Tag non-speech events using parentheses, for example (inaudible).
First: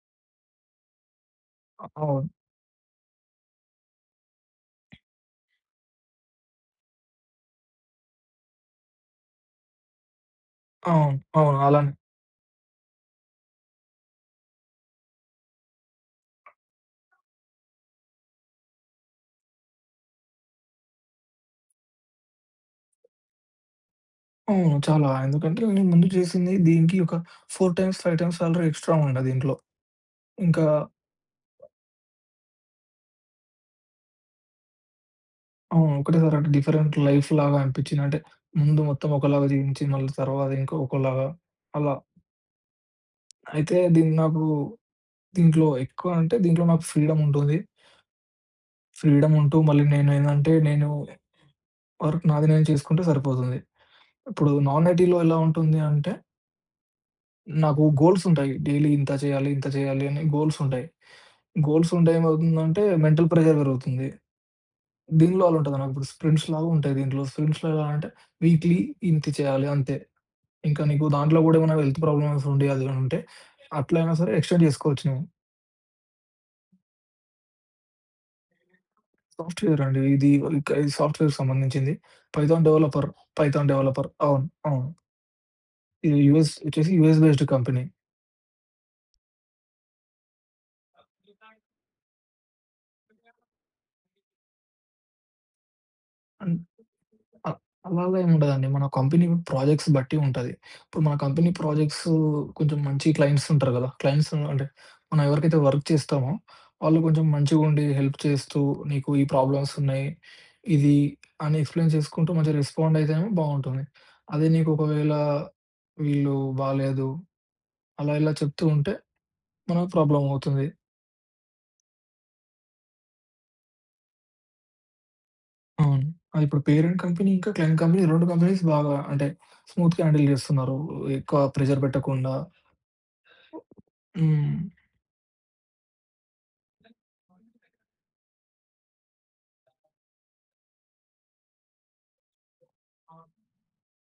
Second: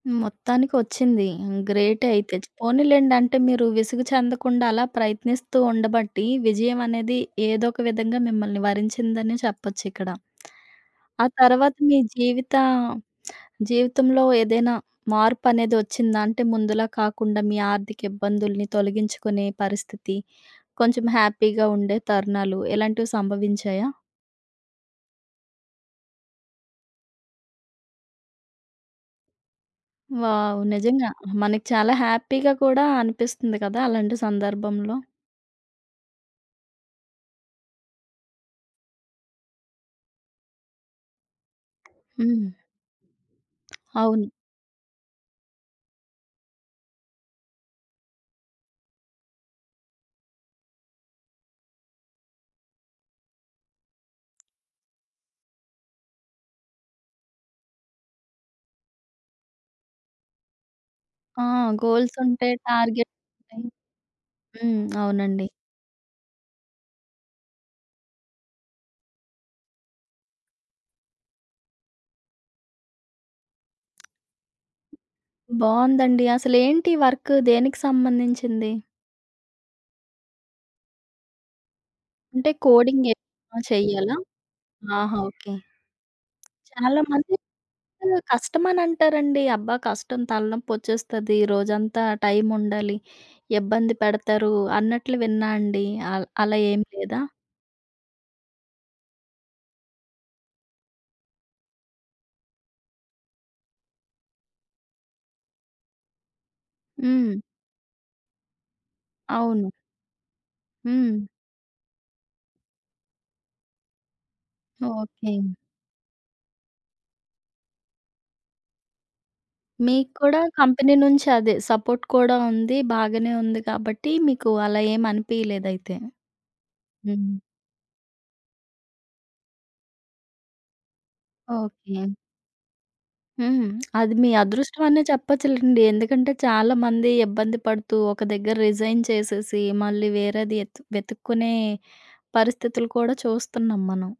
మొత్తానికొచ్చింది. హ్మ్, ఆ! అవును. గ్రేటయితే. చ్ పోనీలెండి. అంటే, మీరూ విసుగు చెందకుండా అలా ప్రయత్నిస్తూ ఉండబట్టీ, విజయవనేది ఏదో ఒక విధంగా మిమ్మల్ని వరించిందని చెప్పచ్చిక్కడ. (smacks lips) ఆ! ఆ అవును. తర్వాత అలానే. మీ జీవితా (smacks lips) జీవితంలో ఏదైనా మార్పనేది ఒచ్చిందా? అంటే, ముందులాగ కాకుండా, మీ ఆర్థిక ఇబ్బందులుని తొలగించుకునే పరిస్థితి, కొంచెం హ్యాపీగా ఉండే తరుణాలు, ఇలాంటివి సంభవించాయా? అవును. చాలా. ఎందుకంటే, ఇంతకముందు చేసింది, దీనికి ఒక 4 టైమ్స్, 5 టైమ్స్ శాలరీ ఎక్స్ట్రా ఉండే దీంట్లో.ఇంకా వావ్! నిజంగా. మనకి చాలా హ్యాపీగా కూడా అనిపిస్తుంది కదా అలాంటి సందర్భంలో. అవును. ఒకటేసారంటే, డిఫరెంట్ లైఫ్‌లాగా అనిపిచ్చింది. అంటే, ముందు మొత్తమొకలాగా జీవించి, మళ్ళీ తర్వాత ఇంకా ఒకలాగా అలా. హ్మ్. అయితే, దీన్ని అవును. నాకూ దీంట్లో ఎక్కువ అంటే, దీంట్లో నాకు ఫ్రీడముంటుంది. ఫ్రీడముంటూ మళ్ళీ నేనేందంటే, నేనూ ఎ వర్క్ నాది నేను చేసుకుంటే సరిపోతుంది. ఇప్పుడు నాన్ ఐటీ‌లో ఎలా ఉంటుంది అంటే నాకు గోల్సుంటాయి, డైలీ ఇంత చెయ్యాలి, ఇంత జెయ్యాలి అని గోల్సుంటాయి. ఆ! గోల్సుంటే గోల్సుంటాయి, ఏమవుతుందంటే, మెంటల్ ప్రెజర్ టార్గెట్సుంటాయి. వెరుగుతుంది. హ్మ్. దీనిలో అవునండి. అలా ఉంటదనమాట. ఇప్పుడు స్ప్రింట్స్‌లాగుంటాయి దీంట్లో. సుంషొలా అంటే, వీక్లీ ఇంతె చెయ్యాలి అంతే. ఇంకా నీకు దాంట్లో గూడా ఏమన్నా వెల్త్ ప్రాబ్లమ్సుండి, అదేమైనుంటే, అట్లయినా సరే ఎక్స్‌టెండ్ చేసుకోవచ్చు నువ్వు. బావుందండి. అసలేంటి వర్క్, దేనికి సంబంధించింది? సాఫ్ట్‌వేరండీ ఇదీ. ఇంక ఇది సాఫ్ట్‌వేర్‌కి సంబంధించింది. అంటే, పైథాన్ డెవలపర్. కోడింగెక్కువ పైథాన్ డెవలపర్. చెయ్యాలా? అవును. అవును. ఆహా! ఓకే. ఇది యూఎస్. ఒచ్చేసి యూఎస్ చాలామంది బేస్డ్ కంపెనీ. కష్టమనంటారండి. అబ్బా! కష్టం, తలనొప్పొచ్చేస్తది, (unintelligible) రోజంతా టైముండాలి, (unintelligible) ఇబ్బంది పెడతారు అన్నట్లు విన్నా అండీ. ఆహ్, అన్ అలా ఏం లేదా? అ అలలా ఏముండదండి. మన కంపెనీ ప్రాజెక్ట్స్ బట్టి ఉంటది. ఇప్పుడు మన కంపెనీ ప్రాజెక్ట్సూ కొంచుం మంచి క్లయింట్సుంటారు గదా! క్లయింట్సూ అంటే, మనం ఎవరికైతే వర్క్ చేస్తామో, వాళ్ళు కొంచుం హ్మ్. మంచిగుండీ హెల్ప్ చేస్తూ, నీకు ఈ అవును. ప్రాబ్లమ్సున్నాయి, ఇదీ హ్మ్. అని ఎక్స్‌ప్లెయిన్ చేసుకుంటూ, మంచిగ రెస్పాండయితేనేమో బావుంటుంది. అదే నీకొకవేళా ఓకే. వీళ్ళూ బాలేదు, అలా ఇలా చెప్తూ ఉంటే, మనకు మీకు కుడా ప్రాబ్లమవుతుంది. కంపెనీ నుంచి అదే, సపోర్ట్ కూడా ఉంది, బాగనే ఉంది కాబట్టీ, మీకు అలా ఏమనిపియలేదయితే. అవును. అదిప్పుడు పేరెంట్ కంపెనీ హ్మ్. ఇంకా క్లయింట్ కంపెనీ, రొండు కంపెనీస్ బాగా అంటే, స్మూత్‌గా హ్యాండిల్ చేస్తన్నారూ, ఎక్కువా ప్రెజర్ ఓకే. పెట్టకుండా. హ్మ్. (smacks lips) అది మీ హ్మ్. అదృష్టవనే చెప్పచ్చులెండి. ఎందుకంటే, చాలామంది ఇబ్బంది (unintelligible) పడుతూ, ఒక దగ్గర రిజైన్ చేసేసి, మళ్ళీ వేరేది యెతు వెతుక్కునే పరిస్థితులు కూడా అవును. చూస్తన్నాం మనం.